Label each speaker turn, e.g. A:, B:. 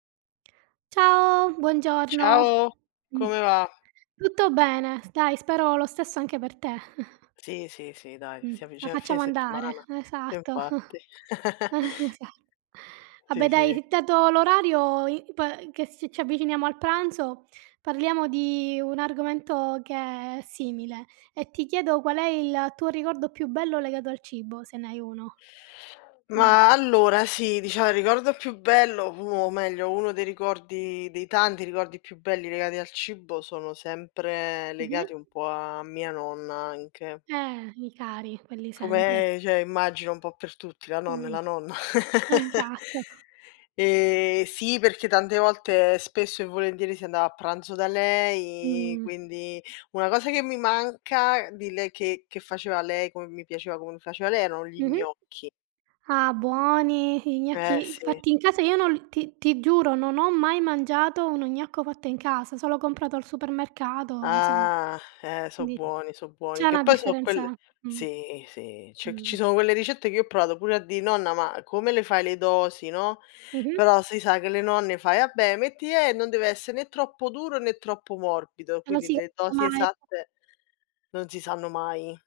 A: Ciao buongiorno.
B: Ciao,
A: Mh,
B: come va?
A: tutto bene, s dai spero lo stesso anche per te.
B: Sì, sì, sì, dai,
A: Mh,
B: si
A: la
B: avvicina il fine
A: facciamo andare,
B: settimana.
A: esatto.
B: Infatti.
A: Eh, esa
B: Sì,
A: vabbè
B: sì.
A: dai, dato l'orario, i po che si ci avviciniamo al pranzo, parliamo di un argomento che è simile, e ti chiedo qual è il tuo ricordo più bello legato al cibo se ne hai uno. Mh.
B: Ma allora sì, dicia il ricordo più bello, pu o meglio uno dei ricordi dei tanti ricordi più belli legati al cibo sono sempre legati un
A: Mh-mh.
B: po' a mia nonna anche.
A: Eh, i cari, quelli sempre.
B: Come, cioè immagino un po' per tutti, la nonna è
A: Mh.
B: la nonna.
A: Esatto.
B: Ehm, sì, perché tante volte, spesso e volentieri, si andava a pranzo da lei,
A: Mh.
B: quindi una cosa che mi manca di lei che che faceva lei, come mi piaceva come li faceva lei, erano gli
A: Mh-mh.
B: gnocchi.
A: Ah, buoni, i
B: Eh
A: gnocchi
B: sì.
A: fatti in casa, io non l ti ti giuro non ho mai mangiato uno gnocco fatto in casa, solo comprato al supermercato, insomma.
B: Ah, eh so'
A: Di
B: buoni, so'
A: c'è
B: buoni. Che
A: una
B: poi so'
A: differenza
B: quelle
A: mh.
B: sì, sì, cioè c
A: Mh.
B: ci sono quelle ricette che io ho provato pure a dì: "Nonna, ma come le fai le dosi," no.
A: Mh-mh.
B: Però si sa che le nonne fai: "Ah beh metti e non deve essere né troppo duro, né troppo morbido," quindi le dosi
A: [unintelligible]
B: esatte non si sanno mai.